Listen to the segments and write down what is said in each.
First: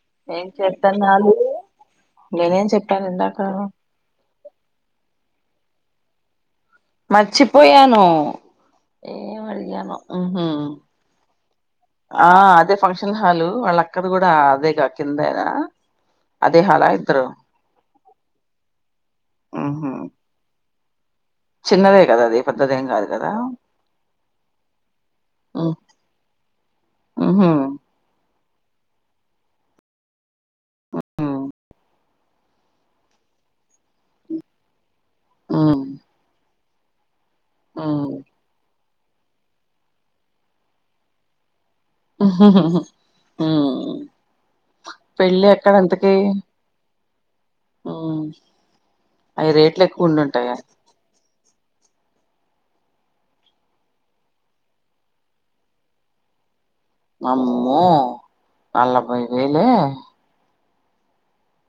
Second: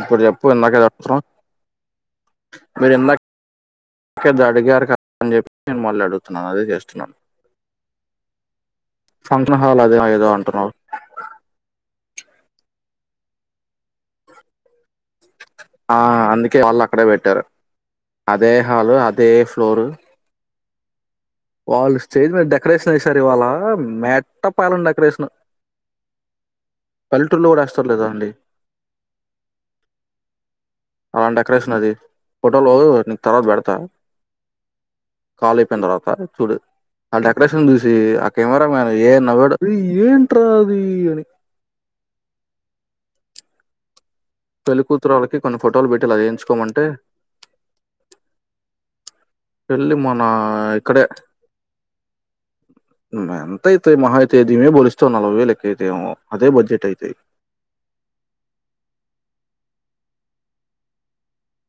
ఇప్పుడు ఏం చెప్పు ఇందాకేడగుతారు చేత్తన్నాలు నేనేం చెప్పాను మీరుందక ఇందాక అడిగారు కదా అని చెప్పి నేను మళ్లాడుతున్నాను అదే చేస్తను మరిచిపోయను ను సంతన హల్ అదే ఏదో అంటున్నారువు ఆ, అదే ఫంక్షన్ హాలు వాళ్ళ అక్కది కూడా అదేగా, కింద. ఆ, అందుకే మళ్ళ అక్కడే పెట్టారు. అదే హలు, అదే ఫ్లోరు. ఉహు వాళ్ళు చిన్నదే కదా స్టేజ్ అది మీద పెద్దదేం డెకరేషన్ కాదు కదా చేసారివాళ, మేట్ట పాలం డెకరేషన్. ఉ పల్లెటూరులో ఉహు కూడా ఏస్తార లేదా అండి? ఉ అలాంటి డెకరేషన్ అది, ఫోటోలూ నీకు తర్వాత పెడతా. కాల్ ఉ అయిపోయిన్తర్వాత, చూడు. ఆ డెకరేషన్ చూసి, ఆ కమెరా మాన్ అది ఏం నవ్వాడు? అరే ఏంట్రా అదీ అని? ఉమ్ పెళ్లి కూతురు వాళ్ళకి, కొన్ని ఫోటోలు పెట్టి ఇలా చేయించుకోమంటే? ఉ అవి రేట్లు పెళ్ళి ఎక్కువ మనా ఉండుంటాయి ఇక్కడే. హ్మ్, ఎంత అయితయి మహా అయితే, దీని మీద పోలిస్తే నలభై వేలు ఎకువైతయేమో. అదే బడ్జెట్ అయితాయి వామ్మో? నలభై వేలే?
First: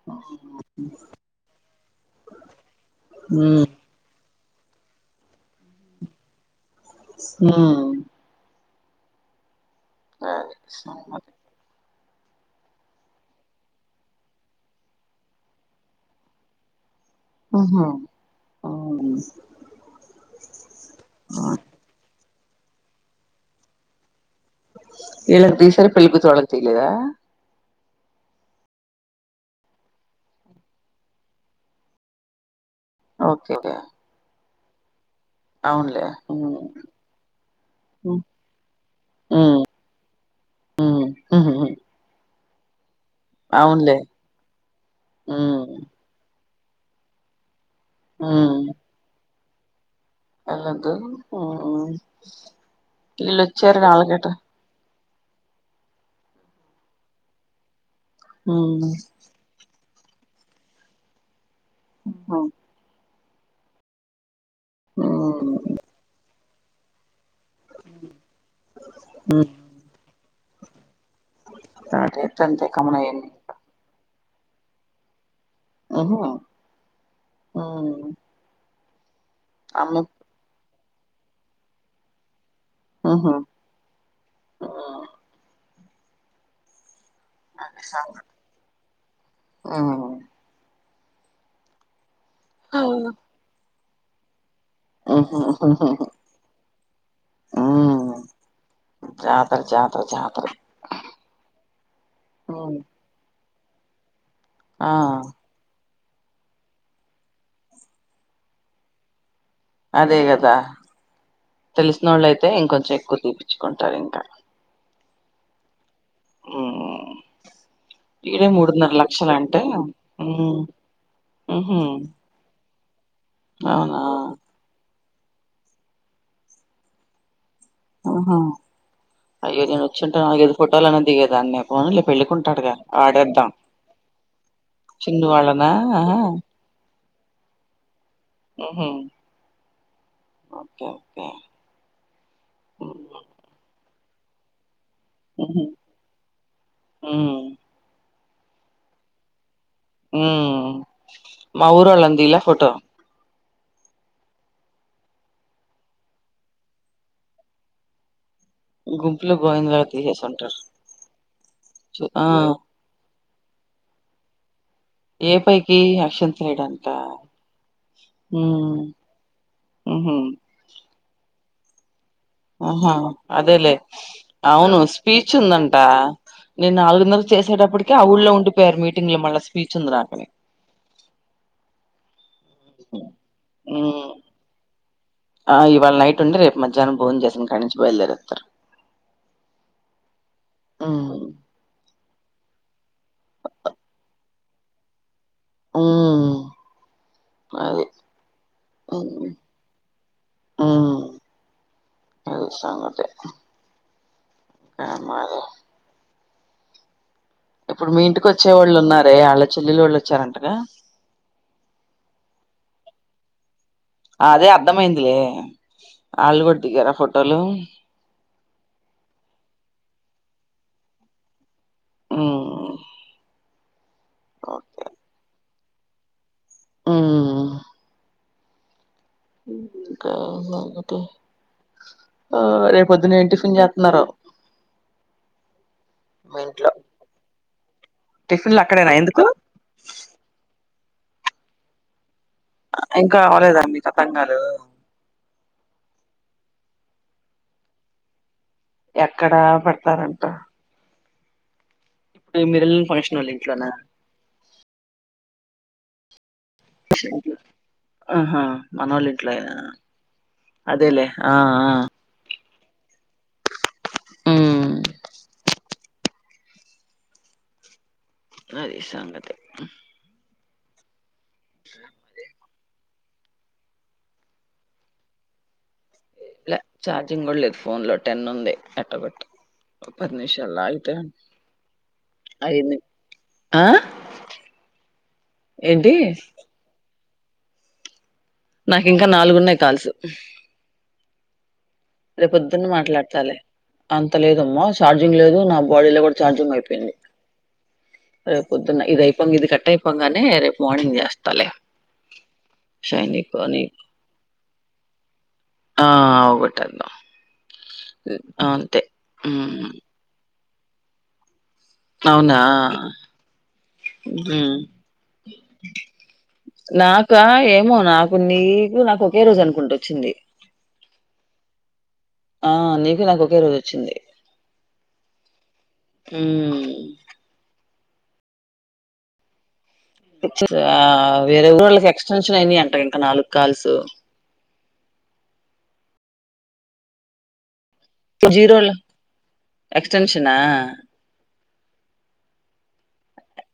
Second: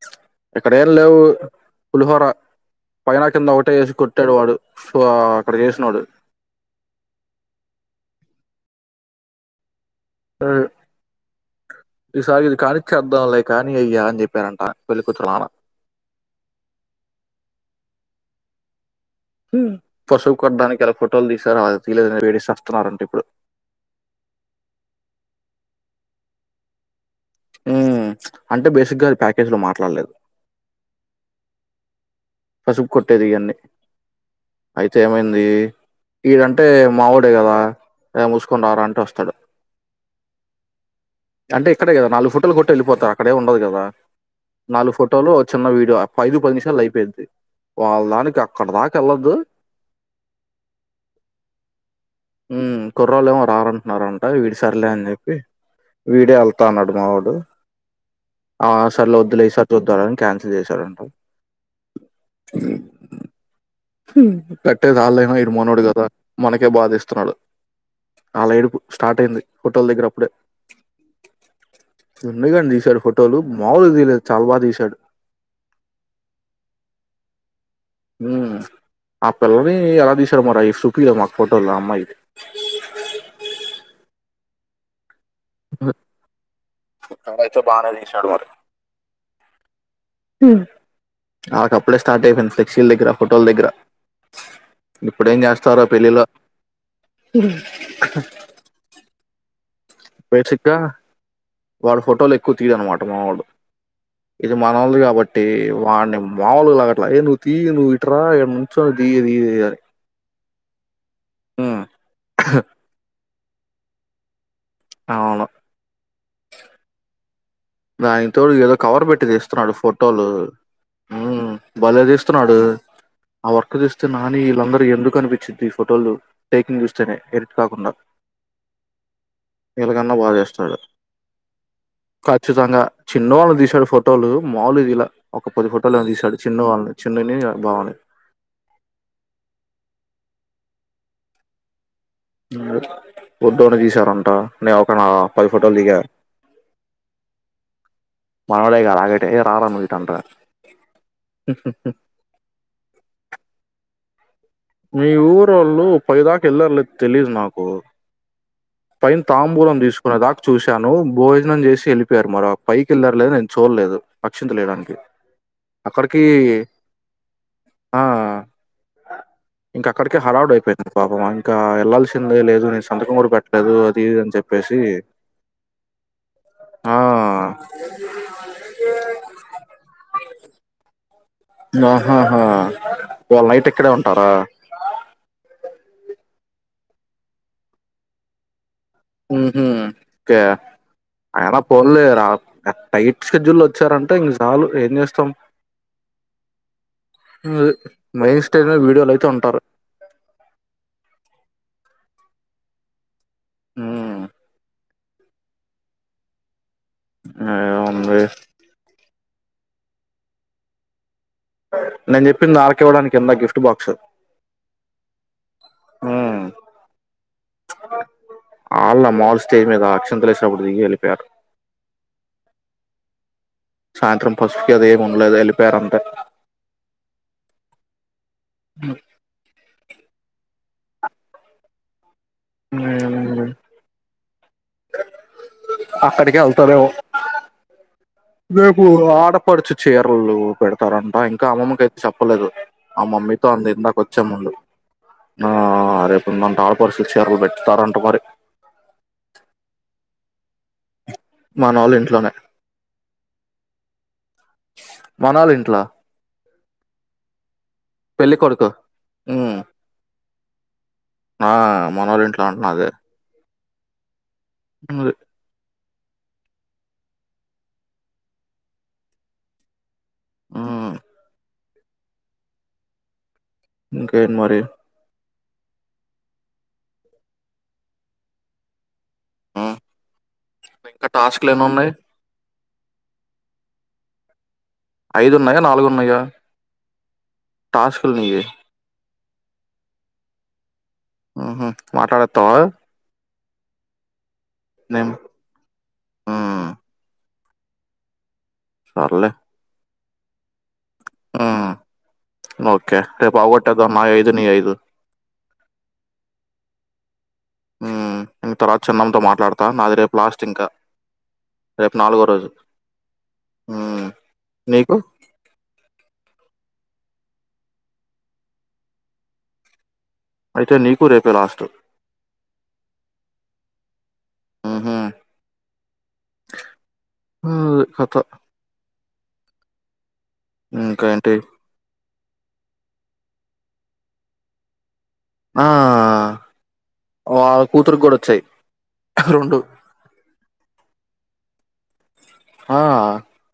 అ ఇక్కడ ఏం లేవు. పులిహోర పైనా, ఉ కింద ఒకటే ఏసి కొట్ పెట్టాడు వాడు సో, అక్కడ చేసినోడు. హ్మ్ ఆ ఆహ్, సం వాట్? ఈసారి ఇది కానీచ్చేద్దాంలే కానీ అయ్యా, అని చెప్పాడంటా పెళ్ళికూతురు మామ. ఉమ్ హూ, ఉ పసుపు కొడ్డానికి ఆడ ఫోటోల్ దీసారా, ఆయ్ తీయలేదని ఎడిస్ తెస్తున్నారంట ఇప్పుడు. ఈల్లక్ దిసారు, పెళ్ళికూతురు వాళక్ తీయలేదా? ఉమ్, అంటే బేసిక్గా అయి ప్యాకేజ్ లో మాట్లాడలేదు. పసుపు కొట్టేది, ఓకే ఇయన్నీ. ఓకే అయిత్ తేమైంది? అవునులే ఉమ్ ఈడంటే మావొడే కదా, ఏ మూసుకొని రార అంటే వస్తడు. ఉమ్ ఉహుహు అంటే ఇక్కడే గదా, నాలుగు ఫోటోల్ కొట్ టెళ్లిపోతాన్ అక్కడేం ఉండదు గదా? అవునులే నాల్గు ఫోటోలు ఒ చిన్న ఉమ్ వీడియో. ఆ పైది పద్ నిష్ కల్ల అయిపోయిద్ది. వావ్, దానికి అక్కడ దాకా ఎళ్ళద్దూ? ఎల్లద్దు ఊ ఉమ్, కుర్రోళ్ళేమో ఇల్లోచ్చారని ఆళకేట్ట హె వీడే ఎళ్తాన్నాడు మా వోడు ఆ ఉమ్ సర్లద్దులే ఇసర్ చూద్దారని క్యాన్సిల్ చేశాడంటా ఉమ్ [unintelligible] ఉహుం కట్టేదాళ్ళైన ఉమ్ ఇడుమనోడు గదా మనకే బాధేస్తున్నాడు ఆళ్ల ఏడుపు స్టార్ట్ అయింది ఉమ్. హోటల్ దగ్గర అప్పుడే థర్డ్ ఇయర్ ఉన్నయ్ అంతే గన్ కామన్ దీసాడు అయ్యింది ఫోటోలు మామూల్గా దీయలేదు. చాలు బాగా దీశాడు. ఓహో అవును ఉమ్, ఆ పిల్లది ఎలా తీశారు మరైసూ పిలవ్ మాక్ ఫోటోలు అమ్మాయిది. ఉహుం ఆ నువ్వే అయితే అది బానే సంగతి. తీశాడు మరి ఉమ్. ఆ తప్పులేస్ సార్ట్ అయిపోయింది ఫ్లెక్సీల్ దగ్గర ఫోటోల్ దగ్గర ఉహు గిప్పుడేం ఉహు, జేస్తవ్ రా ఉహు. పెళ్లిలో తర్ జా బేసిక్ గ్గా వల్ల ఫోటోలెక్కువ ఉమ్. తీయడున్నమాట మావోడు ఇది మనొల్ది ఆ కాబట్టి వాన్ని మాములులాగట్ల ఏ నువ్ తీయ నువ్ ఇట్రా ఇడ నుంచో దియ్ దియ్ అదే గద్ రా ఉమ్, తెలిసినోళ్ళ అయితే ఇంకొంచెం ఎక్కువ చూపిత్ కొంటరు ఇంకా అవును ఉమ్ దానితో ఏదో కవర్ పెట్టి తీస్తున్నాడు ఫోటోలు మ్మ్ హ్మ్ మ్హూ భలే తీస్తున్నాడు ఆ వర్క్ అవునా చేస్తే నాని వీళ్ళందరు ఎందుకు వర్త్ అనిపించింది ఈ ఫోటోలు టేకింగ్ చూస్తేనే కాకుండా ఆహ అయ్యో నేను వచ్చి వీళ్ళకన్నా ఉంటే బాగా నాలుగైదు చేస్తాడు ఫోటోలు అన్నా దిగేదాన్ని పోనీలే పెళ్లికుం ఖచ్చితంగా చిన్ను వాళ్ళని తీశాడు ఫోటోలు మాములుగా తీయలా చిన్ను ఒక వాళ్ళనా పది ఫోటోలు ఏమో ఆహా తీశాడు చిన్నువాళ్ళని చిన్నుని బావని మ్హూ ఓకే ఓకే ట నే నేనో పది మ్హూ ఫోటోలు దిగా మ్మ్ మామూలేగా [unintelligible] హ్మ్ మా ఊరోళ్ళని తియలా ఫోటో మీ ఊరోళ్ళు పైదాక వెళ్ళారో లేదో తెలీదు నాకు పైన గుంపులో తాంబూలం గోవిందలాగా తీసుకునే తీసేసి దాకా ఉంటారు చూశాను భోజనం చేసి చు ఆ వెళ్ళిపోయారు మరో పైకి వెళ్ళారో లేదో నేను చూడలేదు అక్షింతలు వేయడానికి ఏ పైకి అక్కడికి అక్షింతలు వేయడానికా ఆ హ్మ్ ఇంక ఊహూ అక్కడికే హడావుడి అయిపోయింది పాపం ఇంకా వెళ్ళాల్సి ందే లేదు న సంతం కూడాట్ట లే అవును స్పీచ్ ఉందంట నేను ఆ నాలుగున్నందలు చేసేటప్పటిక ఆ ఊళ్ళో ఉండిపోయారు మీటింగ్ లో మళ్ళా స్పీచ్ ఉంది రాకలి ఆహాహా వాళ నైట్ ఎక్కడే మ్మ్ ఉంటారా ఆ ఇవాళ నైట్ ఉండ రేపు మధ్యా్న భోజన్ చేసినని కాడి నుంచి బయలుదేరుస్తారు కే మ్మ్ అయనా పొర్లే టైట్ షెడ్యూల్ వచ్చారంటే ఇంక చాలు ఏం చేస్తాం మ్మ్ అది మైండ్ స్టైల్ లో వీడియోలు అయితే ఉంటారు అ స అంగట ఆ ఆమ ఇప్పుడు మీ ఏముంది ఇంటికి వచ్చే వాళ్ళు ఉన్నారు అదే వాళ్ళ చెల్లెలు వాళ్ళు వచ్చారంటగా నేను చెప్పింది అల్కి ఇవ్వడానికి ఎంత గిఫ్ట్ బాక్స్ అదే అర్ధమయిందిలే వాళ్ళు కూడా దిగారా ఫోటోలు దండలేసినప్పుడు దిగి ఎలిపొయారు ఆ సాయంత్రం పసుపికి అదే ఉండలేదు అంతే ఎలిపయారంతే ఆ ఇంకా ఏం సంగ త్త ఆ రేపోద్దున ఏ ఉమ్, టిఫిన్ చేత్తనారో మీ అక్కడికే ఇంట్లో వెళ్తారేమో టిఫిన్లు రేపు అక్కడేనా ఎందుకు ఆడపడుచు చీరలు పెడత్ చెస్తారంట ఇంకా అమ్మమ్మ కైతే చెప్ప చెప్పలేదు ఆ ఇంకా మమ్మీతో అవలేదా అంది మీకు ఇందాక వచ్చే అతంగాలు ముందు ఆ ఆ రేపు ఉందంట ఆడపడుచు చీరలు పెట్టుతారంట మరి ఎక్కడా పెడతారంట మనోళ్ళ ఇంట్లోనే [inaudible] మీరెళ్ళి ఫంక్షన్ వాళ్ళు ఇంట్లోనా మనోళ్ళ ఇంట్లో ఆహా కొడుకు మనోళ్ళ ఇంట్లో ఏనా ఉమ్, అదేలేే ఆ ఆ ప్యాంట్ నాదే ఉమ్ అది సంగతి ఆ [inaudible] ఇంక్ ఏంట్ మరి లే ఛార్జింగ్ కూడా లేదు ఫోన్ లో టెన్ ఉంది ఎట్టపేట్ ఉమ్, పది నిమిషాలు అయితే ఇంకా టాస్క్లు ఎన్ని ఉన్నాయి అయింది ఆ ఐదున్నాయా నాలుగు ఏంటి ఉన్నాయా టాస్క్ నీయి నాకు ఇంకా నాలుగున్నాయి కాల్సు ఆహా రేపుొద్దున్నె మాట్లాడతాలే అంత లేదు అమ్మా నేను ఛార్జింగ్ లేదు నా బాడీ లో కూడా ఛార్జింగ్ ఉమ్, అయిపోయింది రే పొద్దున్న ఇది సర్లే అయిపోంగా ఇది కట్టాయి పోంగనే రేపు మార్నింగ్ చేస్తా లే ఉమ్, ఓకే షైనీ రేపు తోని అవగొట్టేద్దాం నా ఐదు నీ ఐదు ఆ ఒటాలి హ ఉమ్మ్ తర్వాత చిన్నమ్మ తో మాట్లాడతా మ్ నాది రేపు లాస్ట్ ఇంకా రేపు నాలుగో అవునా రోజు ఉమ్ బి నీకు [inaudible] నాకా ఏమో నాకు నీకు నాకు ఒకే రోజు అనుకుంట అచ్చింది. అయితే నీకు రేపే లాస్ట్ ఆ నీకు నాకు ఒకే రోజు అచ్చింది. ఉహుం, ఉమ్మ్ అది కథ ఇచిర్రా ఇంకా ఆ ఏంటి వేరే ఊరు కి [unintelligible] సాంక్షన్ అయినయ్ ఇంక అంటా ఇంకా నాలుగు కాల్సు ఆ వాల్ జీరోలో ఎక్స్టెన్షనా ఆ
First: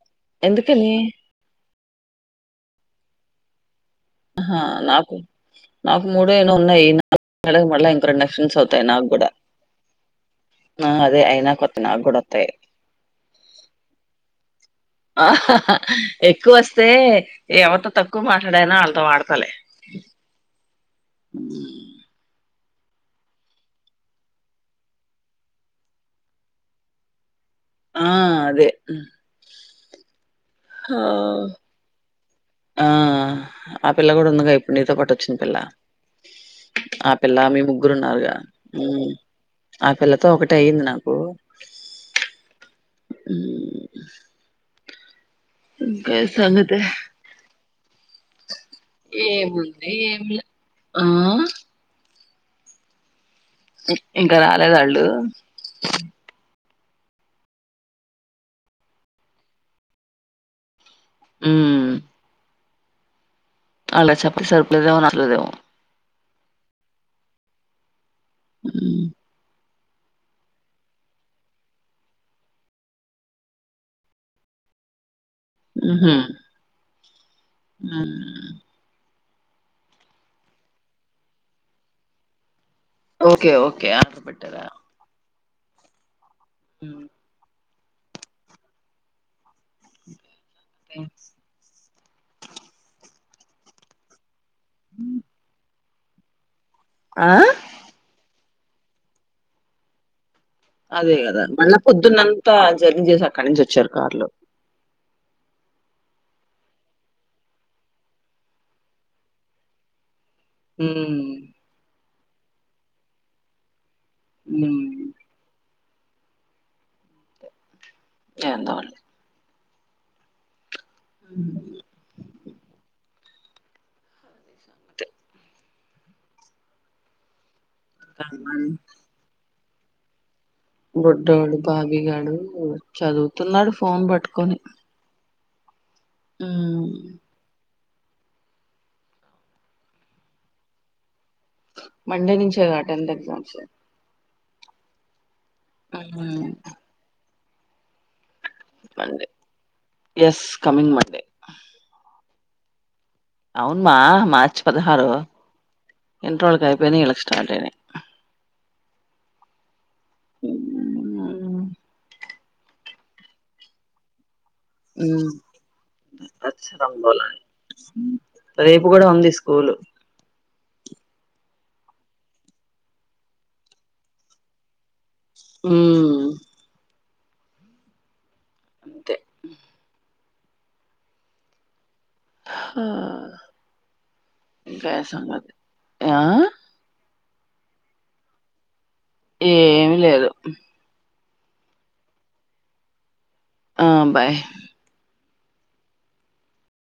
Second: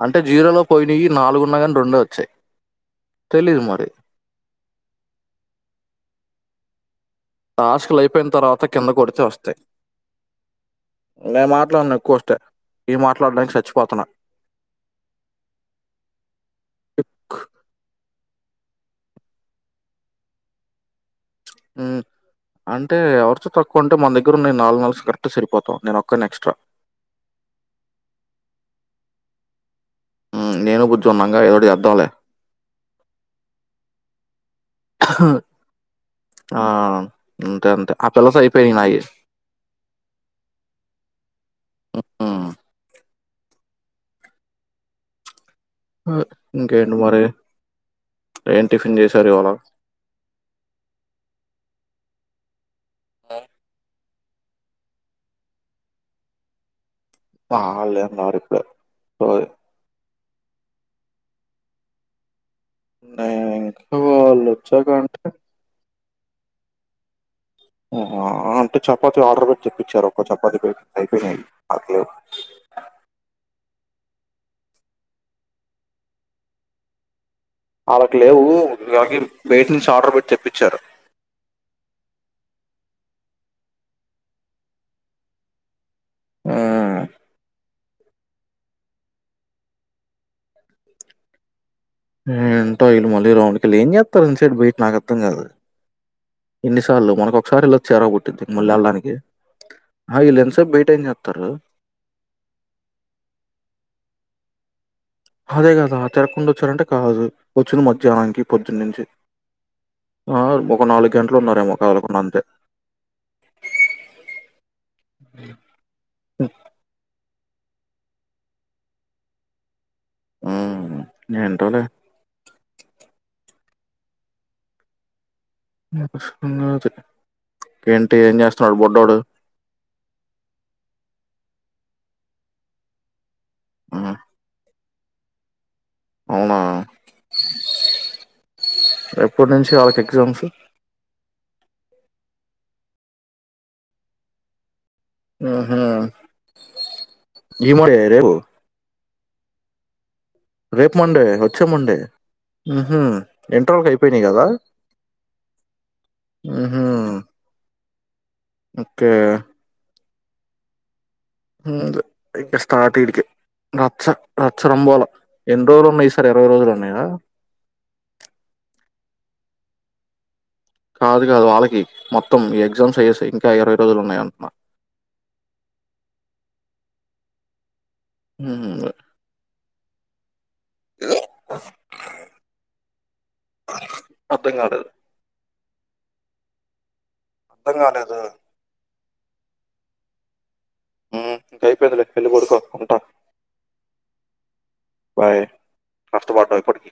అంటే జీరోలో ఎందుకని పోయినాయి నాలుగున్న గాని రొండే వచ్చాయ్ తెలీదు మరి ఆహా నాకు నాకు మూడే ఎన్నో ఉన్నాయి. నాలుగు మళ్ళా టాస్కులు ఇంకో రెండు అయిపోయిన ఎక్స్టెన్స్ తర్వాత అవుతాయి కింద నాకు కొడితే కూడా వస్తాయి. ఆ అదే నేను అయినా కొత్త మాట్లాడను నాకు ఎక్కువ కూడా వస్తే వత్తాయి ఈ మాట్లాడడానికి సచ్చిపోతున్నా ఆ హా హాఎక్కువ వస్తే ఇక్ ఏమైతది తక్ ఎక్కువ్ మాట్లాడనా అళ్లతో ఆడతలే ఉమ్ అంటే ఎవరితో తక్కువ అంటే మన దగ్గర ఉన్నాయి నాలుగు నాలుగు కరెక్ట్ సరిపోతామ్ నేను ఒక్కనే ఎక్స్ట్రా ఆ అదే ఉమ్ ఉమ్ నేను కూర్చున్నాంగా [unintelligible] ఏదోటి చేద్దాం లే ఆ ఆ పిల్ల కూడా ఉందిగా ఇప్పుడు నీతో పాటుచ్చింది పిల్ల ఆ పిల్ల మీ అంతే అంతే. ముగ్గురు ఆ ఉన్నారుగా పిల్లతో అయిపోయినయి నాయి. ఉమ్మ్ ఆ పిల్లతో ఒకటే అయింది నాకు హ్మ్. ఉమ్ ఇంకా సంగతే ఇంకేంటి మరి? ఏం టిఫిన్ చేశారు ఇవాళ? ఏముంది ఏం లే ఆ ఇంకా రాలేదాళ్ళు వాళ్లేం రారు ఇప్పుడే ఉమ్మ్ నేనింకా అలా చప్పతి వాళ్ళొచ్చాక సెప్పలేదమో అంటే రాలేదేమో [unintelligible] అంటే చపాతి ఆర్డర్ పెట్ పిచ్చ రక్క చపాతీపిండి పోనయి అకలే ఉహు ఆళ్ళకు లేవు [inaudible] బేటి నుంచి ఆర్డర్ పెట్టి తెప్పించారు ఓకే ఓకే అప్ పెట్టారా ఆ ఉమ్స్ టయిలు మళ రాౌండ్ కేలి ఏం చేత్తారు డ్ బయిట్ నకర్దంగాదు ఎన్నిసార్లు ఆ మనకు ఒకసారి ఇలా చేరక్ పుట్టింది మళ్ళ వెళ్డానికి అయిలెన్సై అదే కదా మళ్ళా పొద్దున్నంతా జర్నీ చేసి అక్కడి నుంచి వచ్చారు కార్లో అదేగాదా తెరగకుండా వచ్చారంటే కాదు వచ్చును మధ్యాహ్నానికి పొద్దున్న నుంచి ఒక నాలుగు గంటలు హ్మ్. ఉన్నారేమో అళ్ళకుండా అంత త ఉ స ఎందో వాళ్ళు ఆ న ఏంటోలే అంతే. [unintelligible] ఏంటి ఏం చేస్తున్నాడు బొడ్డోడు బుడ్డోడు బావిగాడు చదువు తున్నాడు ఫోన్ హ్మ్. పట్టుకొని అవునా హ్మ్. ఎప్పటి నుంచి వాళ్ళకి ఎక్జాంస్ మండే నుంచే అ టెన్త్ ఎగ్జామ్స్ ఆ ఇ మేడి రేబో మంది రేపు మండే వచ్చే మండే హు అవున్మా మార్చి పదహారు ఇంటర్లోకి ఊహు. అయిపోయినాయ్ ఇళ్ళకి స్టార్ట్ అయినాయ్ క [inaudible] ఇక స్టార్ట్కి నచ్చ ఉ ఇరవై రోజులు ఉన్నాయా రచ్చరంబొల రేపు కూడా వుంది ఫూలు కాదు కాదు వాళ్ళకి మొత్తం ఈ ఎగ్జామ్స్యెస్ అయ్యెకి ఇంకా ఇరవై రోజులున్నాయంటున్నా అ ఉ అంతే [unintelligible] ఓ అర్థం కాలేదు గాసమద్ ఆ అర్ధం కాలేదు ఏమి లేదు మ్మ్ ఇంకా అయిపోయిందిలే వెళ్ళి పడుకో ఉంటా ఆ బాయ్ బాయ్ కష్టపడ్డవు ఇప్పటికి